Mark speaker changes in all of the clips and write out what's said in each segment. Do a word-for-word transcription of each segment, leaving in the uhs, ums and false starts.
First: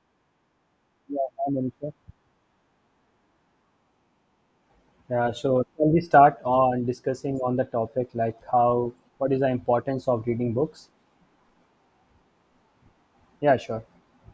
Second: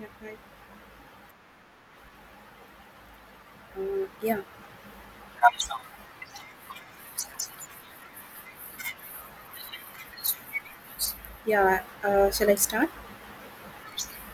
Speaker 1: Yeah, hi.
Speaker 2: Yeah, hi, Manisha.
Speaker 1: Uh, yeah,
Speaker 2: Yeah, so can we start on discussing on the topic like how what is the importance of reading books?
Speaker 1: yeah. Uh, shall I start?
Speaker 2: Yeah, sure.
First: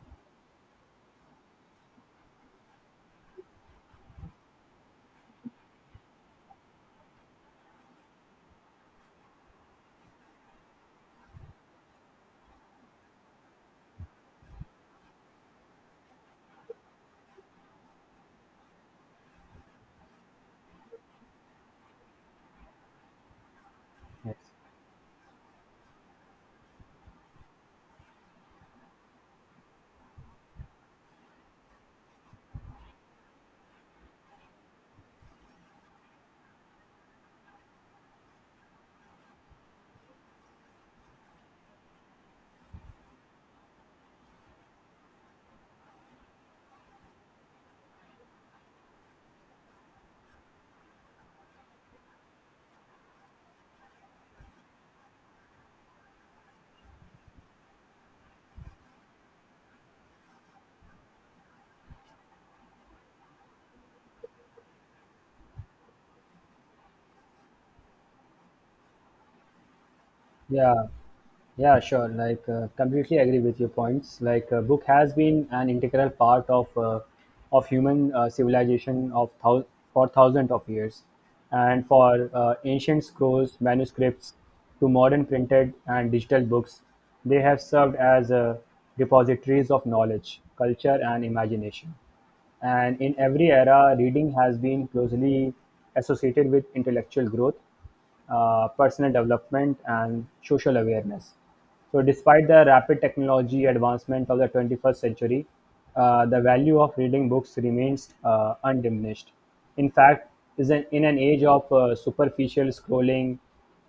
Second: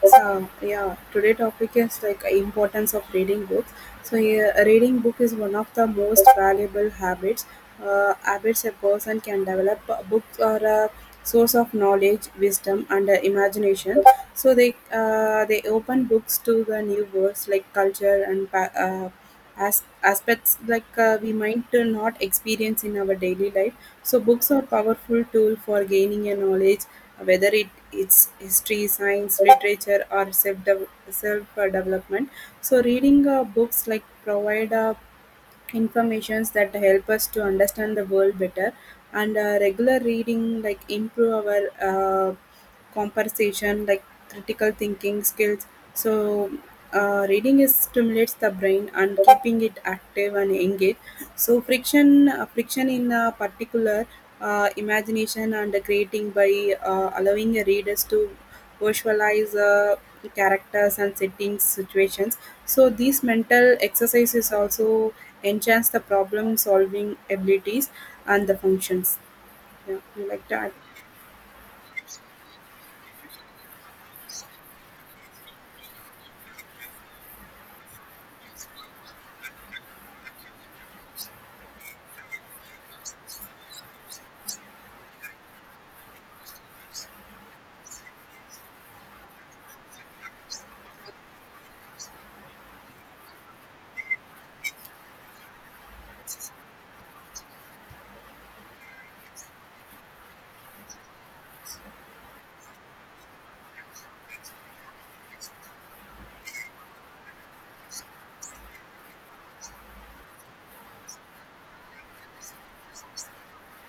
Speaker 1: So, yeah, today topic is like importance of reading books. So, yeah, reading book is one of the most valuable habits. Uh, habits a person can develop. Uh, Books are a source of knowledge, wisdom, and uh, imagination. So they uh, they open books to the new worlds like culture and pa- uh, as aspects like uh, we might uh, not experience in our daily life, so
Speaker 2: Yes.
Speaker 1: books are powerful tool for gaining a knowledge, whether it it's history, science, literature, or self self uh, development. So reading uh, books like provide a informations that help us to understand the world better, and uh, regular reading like improve our uh, conversation like critical thinking skills. So uh, reading is stimulates the brain and keeping it active and engaged. So friction uh, friction in uh, particular, uh, imagination and creating by uh, allowing readers to visualize uh, characters and settings situations. So these mental exercises also enhance the problem solving abilities and the functions. Yeah, you like that.
Speaker 2: Yeah, yeah, sure. Like uh, completely agree with your points. Like uh, book has been an integral part of uh, of human uh, civilization of thou- for thousands of years, and for uh, ancient scrolls, manuscripts, to modern printed and digital books, they have served as uh, repositories of knowledge, culture, and imagination. And in every era, reading has been closely associated with intellectual growth, uh, personal development, and social awareness. So, despite the rapid technology advancement of the twenty-first century, uh, the value of reading books remains uh, undiminished. In fact, is an, in an age of uh, superficial scrolling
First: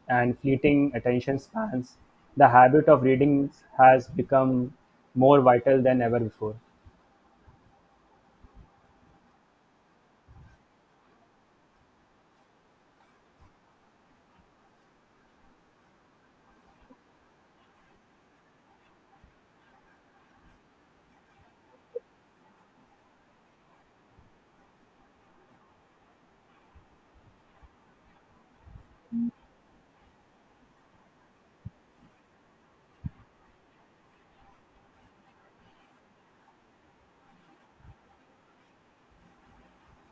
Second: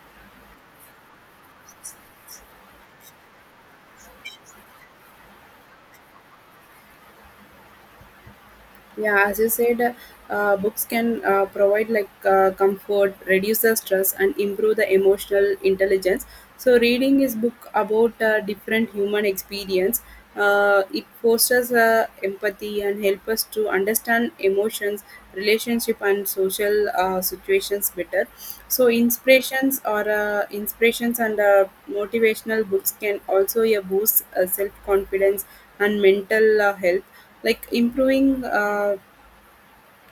Speaker 2: and fleeting attention spans, the habit of reading has become more vital than ever before.
Speaker 1: Yeah, as you said, uh, books can uh, provide like uh, comfort, reduce the stress, and improve the emotional intelligence. So, reading is book about uh, different human experience. Uh, it fosters uh, empathy and help us to understand emotions, relationship, and social uh, situations better. So, inspirations or uh, inspirations and uh, motivational books can also uh, boost uh, self confidence and mental uh, health, like improving uh,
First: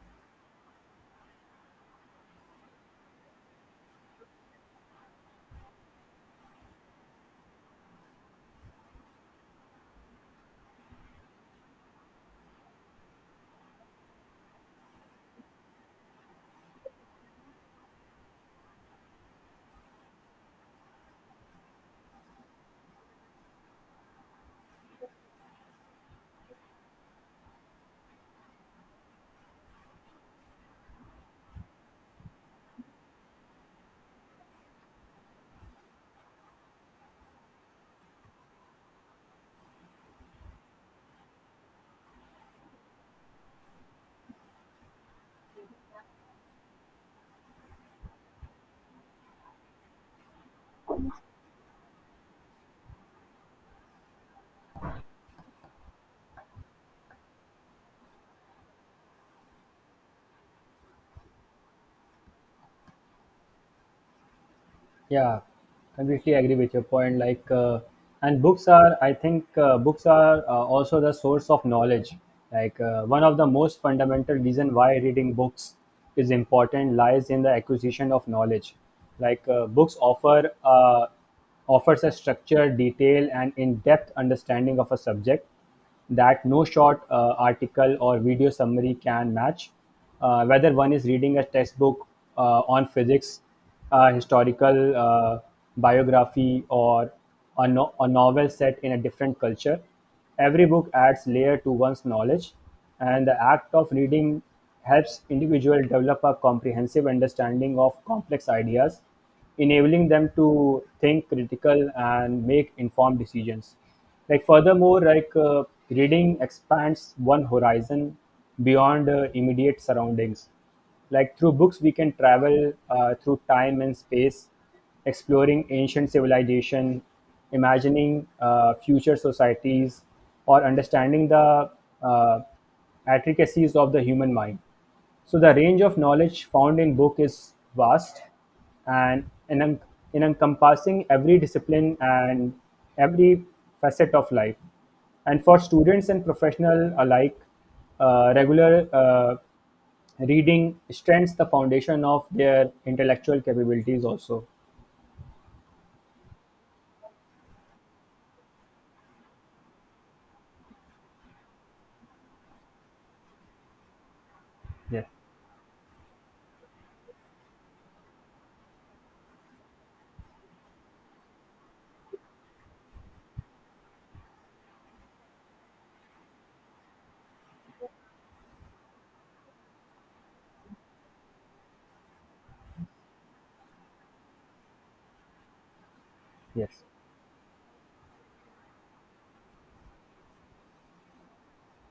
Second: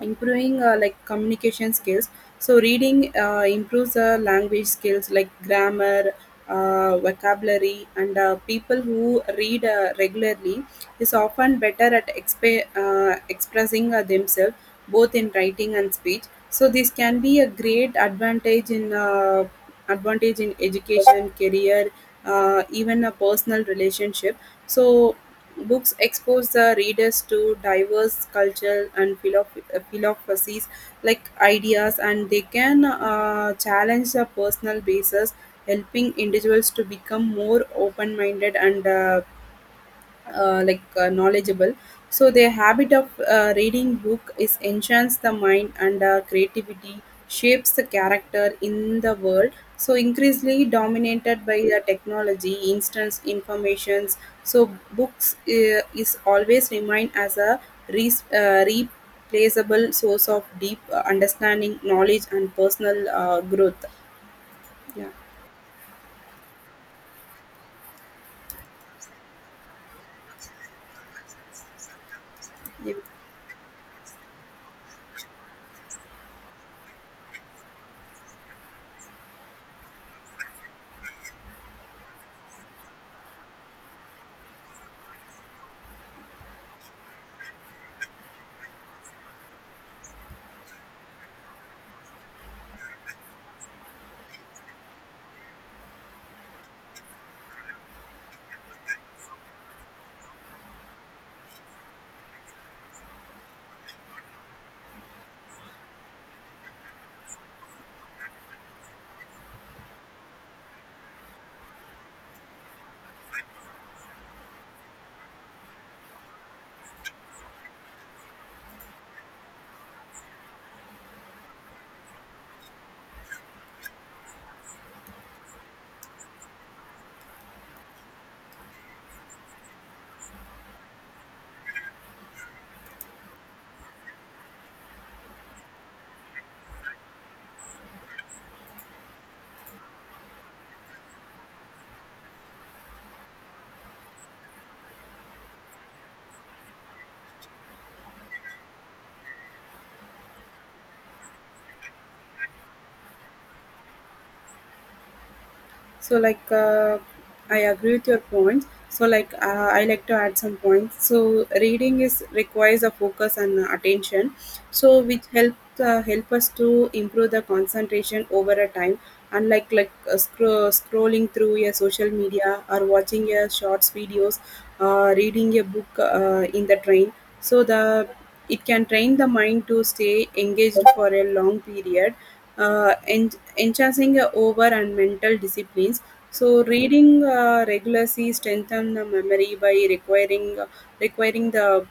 Speaker 1: improving uh, like communication skills. So reading uh, improves uh, language skills like grammar, uh, vocabulary, and uh, people who read uh, regularly is often better at exp- uh, expressing uh, themselves, both in writing and speech. So this can be a great advantage in uh, advantage in education, career, uh, even a personal relationship. So books expose the readers to diverse culture and philosoph- uh, philosophies like ideas, and they can uh, challenge the personal basis, helping individuals to become more open minded and uh, uh, like uh, knowledgeable. So their habit of uh, reading book is enchants the mind and uh, creativity, shapes the character in the world, so increasingly dominated by the technology instant informations. So books uh, is always remain as a re- uh, replaceable source of deep uh, understanding, knowledge, and personal uh, growth, yeah.
Speaker 2: Yeah, completely agree with your point. Like, uh, and books are, I think, uh, books are uh, also the source of knowledge. Like, uh, one of the most fundamental reason why reading books is important lies in the acquisition of knowledge. Like, uh, books offer uh, offers a structured, detailed, and in-depth understanding of a subject that no short uh, article or video summary can match. Uh, whether one is reading a textbook uh, on physics, a historical uh, biography, or a, no- a novel set in a different culture, every book adds layer to one's knowledge, and the act of reading helps individual develop a comprehensive understanding of complex ideas enabling them to think critical and make informed decisions like furthermore like uh, reading expands one horizon beyond uh, immediate surroundings like through books we can travel uh, through time and space exploring ancient civilization imagining uh, future societies or understanding the uh, intricacies of the human mind so the range of knowledge found in book is vast and in enem- in encompassing every discipline and every facet of life. And for students and professional alike, uh, regular uh, reading strengthens the foundation of their intellectual capabilities also.
Speaker 1: So like uh, I agree with your points, so like uh, I like to add some points. So reading is requires a focus and uh, attention, so
Speaker 2: Yes,
Speaker 1: which help uh, help us to improve the concentration over a time, unlike like uh, scro- scrolling through your social media or watching your shorts videos. Uh, reading a book uh, in the train, so the it can train the mind to stay engaged for a long period, uh, en- enhancing uh, over and mental disciplines. So,
Speaker 2: yes.
Speaker 1: reading uh, regularly strengthen the memory by requiring requiring the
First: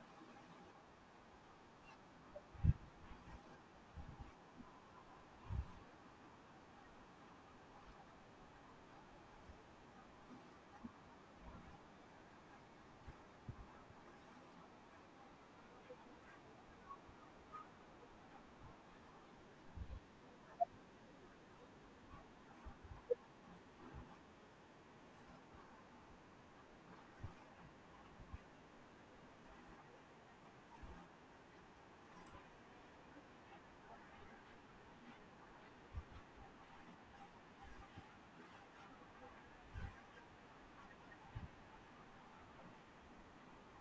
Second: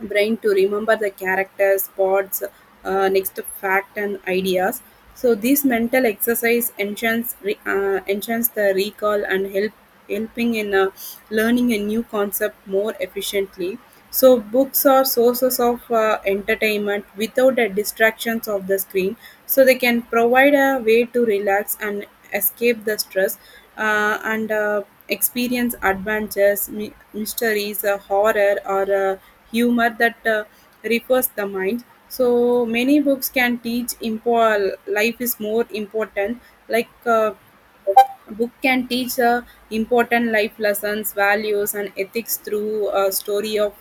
Speaker 1: brain to remember the characters, spots, uh, next fact and ideas. So this mental exercise enchants re- uh, enchants the recall and help helping in uh, learning a new concept more efficiently. So books are sources of uh, entertainment without the distractions of the screen. So they can provide a way to relax and escape the stress, uh, and uh, experience adventures, my- mysteries, uh, horror, or uh, humor that uh, refers the mind. So many books can teach impo- life is more important, like uh, a book can teach uh, important life lessons, values, and ethics through a story of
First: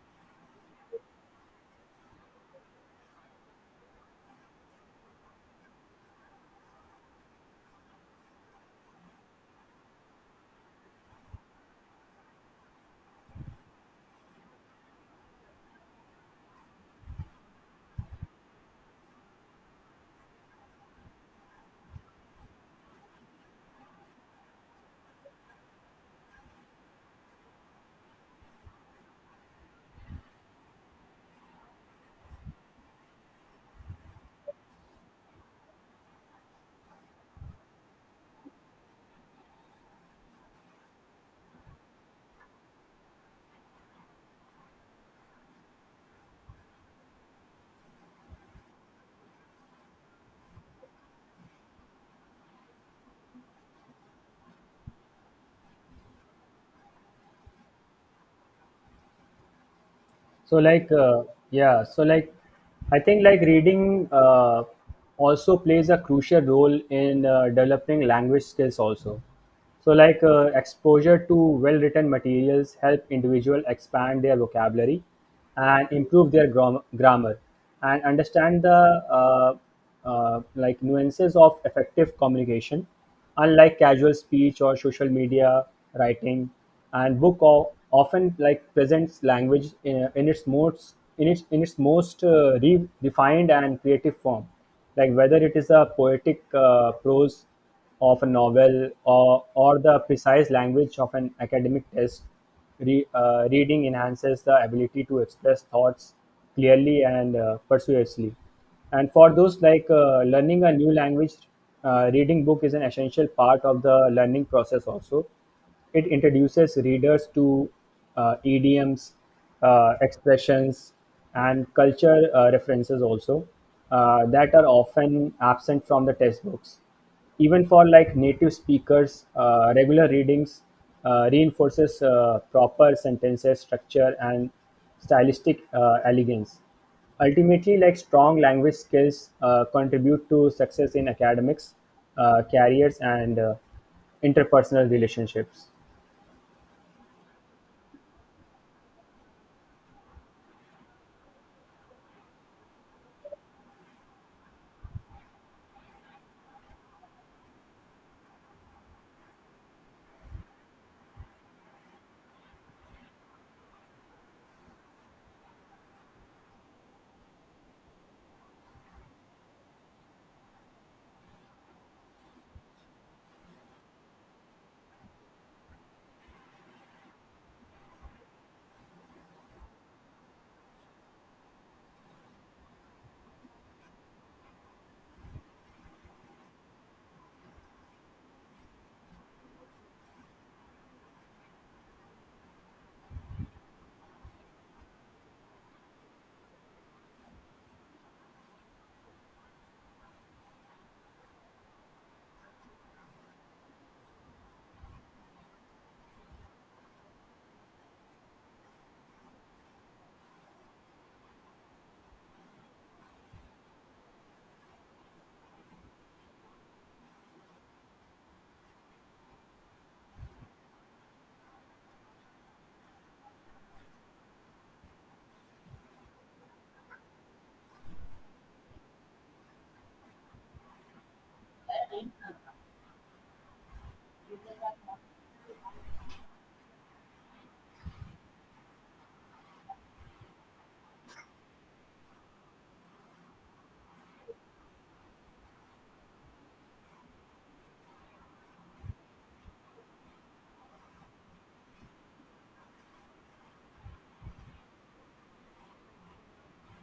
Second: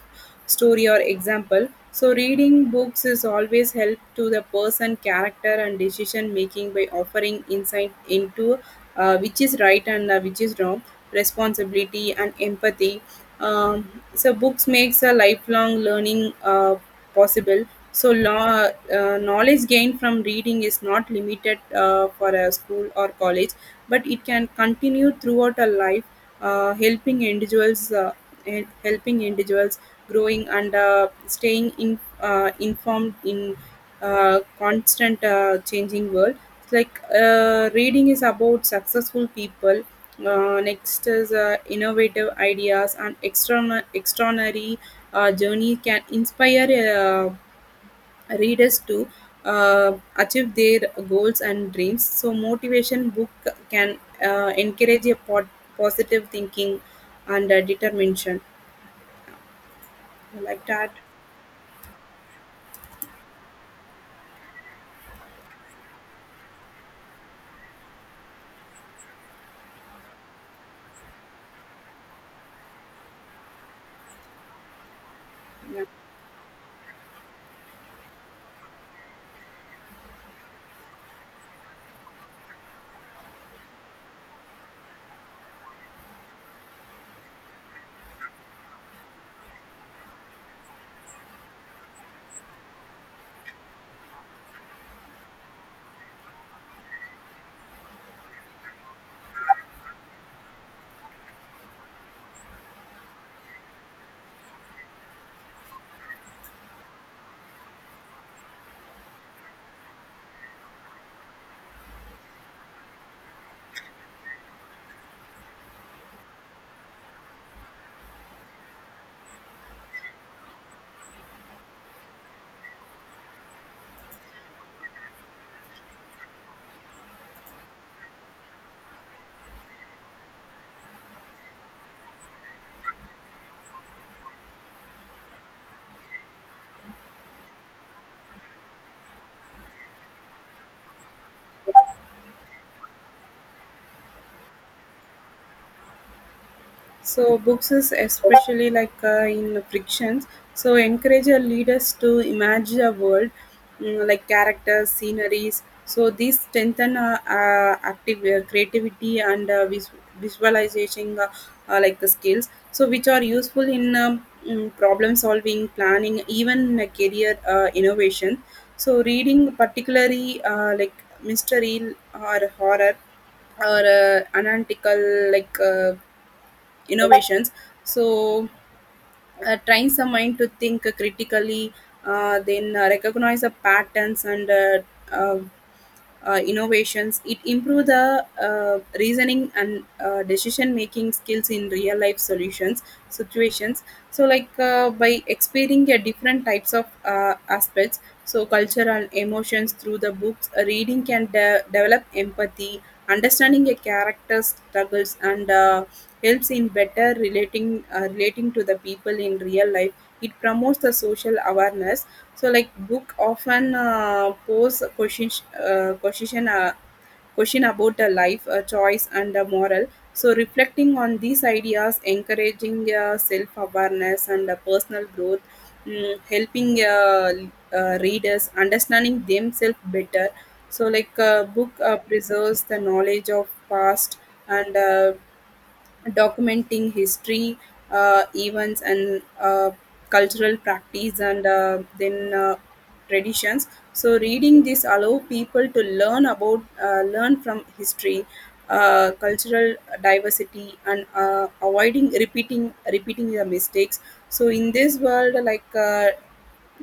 Speaker 1: story or example. So reading books is always help to the person character and decision making by offering insight into uh, which is right and uh, which is wrong, responsibility and empathy. um, so books makes a lifelong learning uh, possible, so law, uh, knowledge gained from reading is not limited uh, for a school or college, but it can continue throughout a life, uh, helping individuals uh, in helping individuals growing and uh, staying in, uh, informed in uh, constant uh, changing world. It's like uh, reading is about successful people. Uh, next is uh, innovative ideas and external extraordinary uh, journey can inspire uh, readers to uh, achieve their goals and dreams. So motivation book can uh, encourage a pot- positive thinking and uh, determination
Speaker 2: So
Speaker 1: like that.
Speaker 2: like uh, yeah so like I think like reading uh, also plays a crucial role in uh, developing language skills also, so like uh, exposure to well written materials help individual expand their vocabulary
Speaker 1: Yeah.
Speaker 2: and improve their grom- grammar and understand the uh, uh, like nuances of effective communication, unlike casual speech or social media writing, and book o- often like presents language in, in its most in its, in its most uh, refined and creative form, like whether it is a poetic uh, prose of a novel, or, or the precise language of an academic test. Re, uh, reading enhances the ability to express thoughts clearly and uh, persuasively, and for those like uh, learning a new language, uh, reading book is an essential part of the learning process also. It introduces readers to uh, idioms, uh, expressions, and culture uh, references also, uh, that are often absent from the textbooks, even for like native speakers. Uh, regular readings uh, reinforces uh, proper sentences structure and stylistic uh, elegance. Ultimately, like strong language skills uh, contribute to success in academics, uh, careers, and uh, interpersonal relationships.
Speaker 1: So books is especially like uh, in frictions, so encourage your leaders to imagine a world, mm, like characters, sceneries. So these strengthen uh, uh, active uh, creativity and uh, vis- visualization uh, uh, like the skills, so which are useful in um, mm, problem solving, planning, even uh, career uh, innovation. So reading particularly uh, like mystery or horror or uh, analytical like. Uh, innovations, so uh, trains the mind to think critically, uh, then uh, recognize the patterns and uh, uh, uh, innovations. It improve the uh, reasoning and uh, decision making skills in real life solutions situations. So like uh, by experiencing a different types of uh, aspects, so culture and emotions through the books, uh, reading can de- develop empathy, understanding a character's struggles, and uh, helps in better relating uh, relating to the people in real life. It promotes the social awareness. So like book often uh, pose question uh, question uh, question about the life uh, choice and the moral. So reflecting on these ideas encouraging uh, self-awareness and uh, personal growth, mm, helping uh, uh, readers understanding themselves better. So like uh, book uh, preserves the knowledge of past and uh, documenting history, uh, events, and uh, cultural practice, and uh, then uh, traditions. So, reading this allow people to learn about uh, learn from history, uh, cultural diversity, and uh, avoiding repeating repeating the mistakes. So, in this world, like. Uh,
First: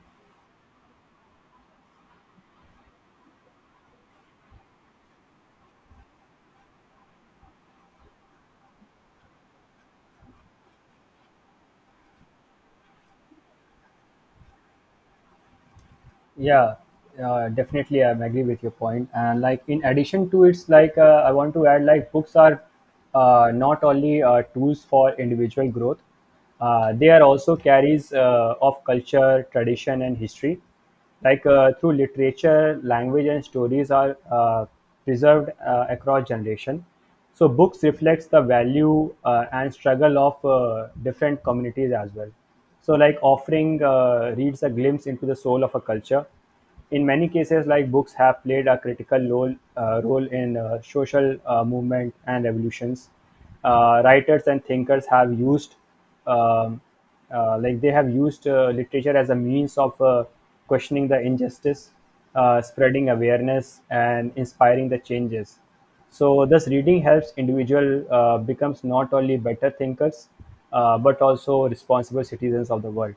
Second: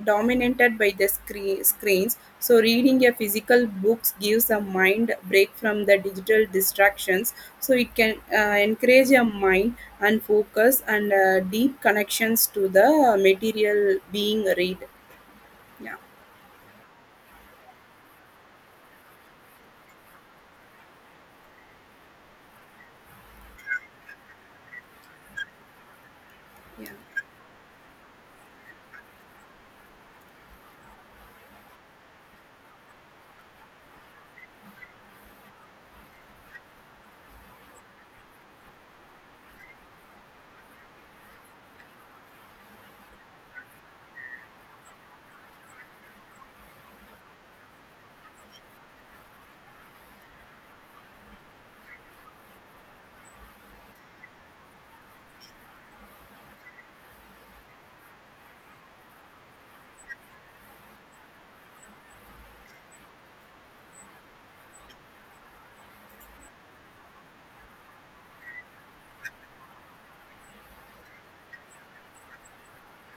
Speaker 1: Dominated by the screen, screens, so reading a physical books gives a mind break from the digital distractions. So it can uh, encourage your mind and focus and uh, deep connections to the material being read. Yeah,
Speaker 2: Yeah, uh, definitely, I'm agree with your point. And like in addition to it's like uh, I want to add like books are uh, not only uh, tools for individual growth. Uh, they
Speaker 1: yeah.
Speaker 2: are also carries uh, of culture, tradition, and history. Like uh, through literature, language, and stories are uh, preserved uh, across generation. So books reflects the value uh, and struggle of uh, different communities as well, so like offering uh, reads a glimpse into the soul of a culture. In many cases, like books have played a critical role uh, role in uh, social uh, movement and revolutions. Uh, writers and thinkers have used um, uh, like they have used uh, literature as a means of uh, questioning the injustice, uh, spreading awareness and inspiring the changes. So thus reading helps individual uh, becomes not only better thinkers, uh, but also responsible citizens of the world.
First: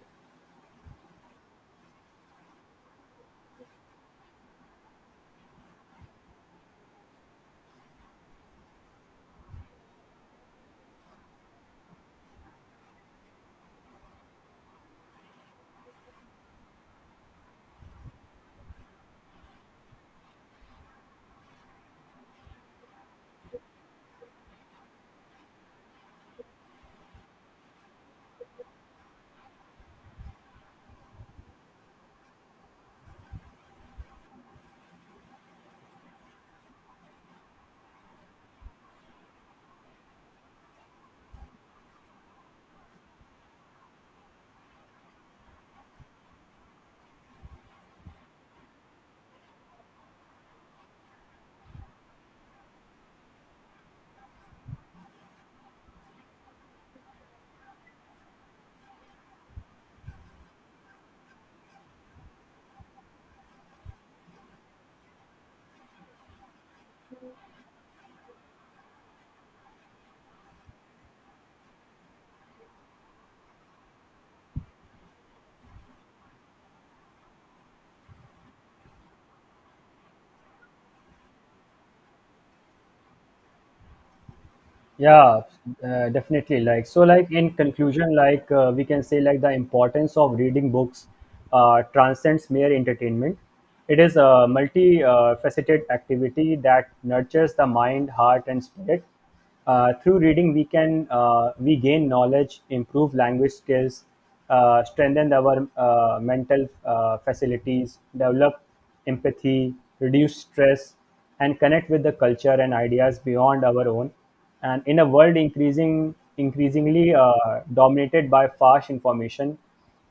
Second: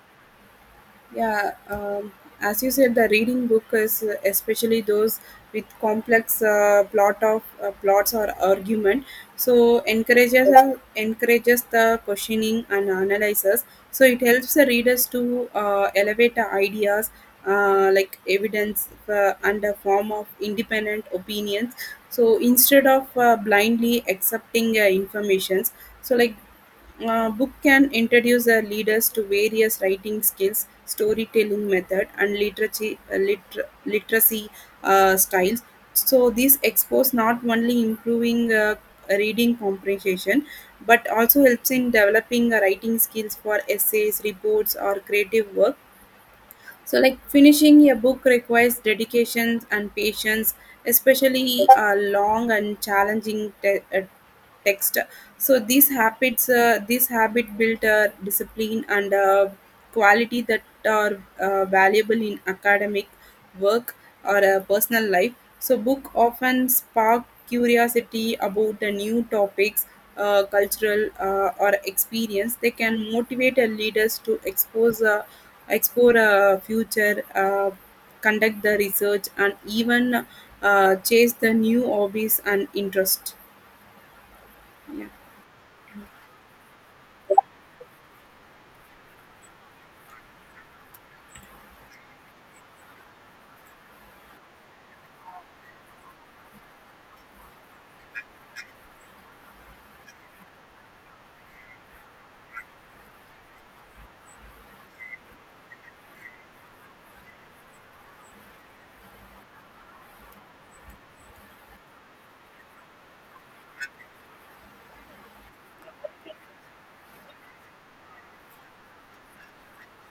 Speaker 1: Yeah, um, as you said, the reading book is uh, especially those with complex uh, plot of uh, plots or argument. So encourages encourages the questioning and analysis. So it helps the readers to uh, elevate the ideas uh, like evidence uh, under form of independent opinions. So instead of uh, blindly accepting uh, informations, so like a book can introduce the readers to various writing skills, storytelling method, and literacy, uh, liter- literacy uh, styles. So these expose not only improving uh, reading comprehension, but also helps in developing uh, writing skills for essays, reports, or creative work. So like finishing a book requires dedication and patience, especially uh, long and challenging te- uh, text. So these habits uh, this habit built uh, discipline and uh, quality that are uh, valuable in academic work or uh, personal life. So book often spark curiosity about the new topics, uh, cultural uh, or experience. They can motivate uh, leaders to expose uh, explore a future, uh, conduct the research, and even uh, chase the new hobbies and interest, yeah.
Speaker 2: Yeah, uh, definitely, like so like in conclusion like uh, we can say like the importance of reading books uh, transcends mere entertainment. It is a multi uh, faceted activity that nurtures the mind, heart and spirit. Uh, through reading we can uh, we gain knowledge, improve language skills, uh, strengthen our uh, mental uh, facilities, develop empathy, reduce stress, and connect with the culture and ideas beyond our own. And in a world increasing, increasingly uh, dominated by fast information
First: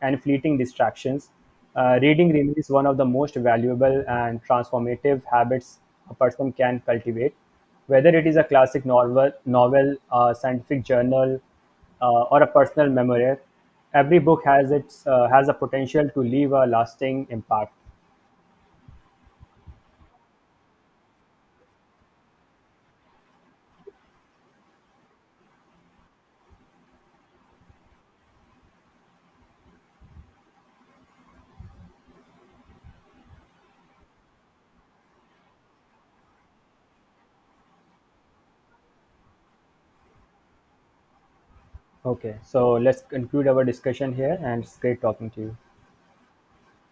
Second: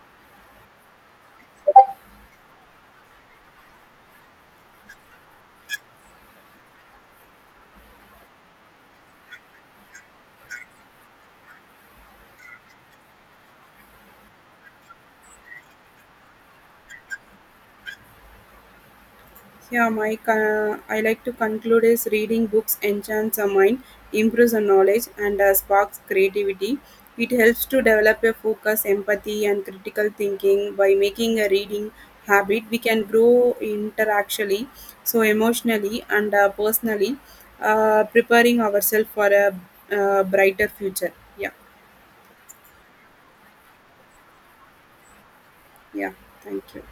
Speaker 2: and fleeting distractions, uh, reading remains one of the most valuable and transformative habits a person can cultivate. Whether it is a classic novel, novel, a scientific journal, uh, or a personal memoir, every book has its uh, has a potential to leave a lasting impact.
Speaker 1: Yeah, my uh, I like to conclude is reading books enchants the mind, improves the knowledge, and uh, sparks creativity. It helps to develop a focus, empathy, and critical thinking. By making a reading habit, we can grow interactually, so emotionally and uh, personally, uh, preparing ourselves for a uh, brighter future. Yeah,
Speaker 2: Okay, so let's conclude our discussion here, and it's great talking to you.
Speaker 1: yeah. Thank you.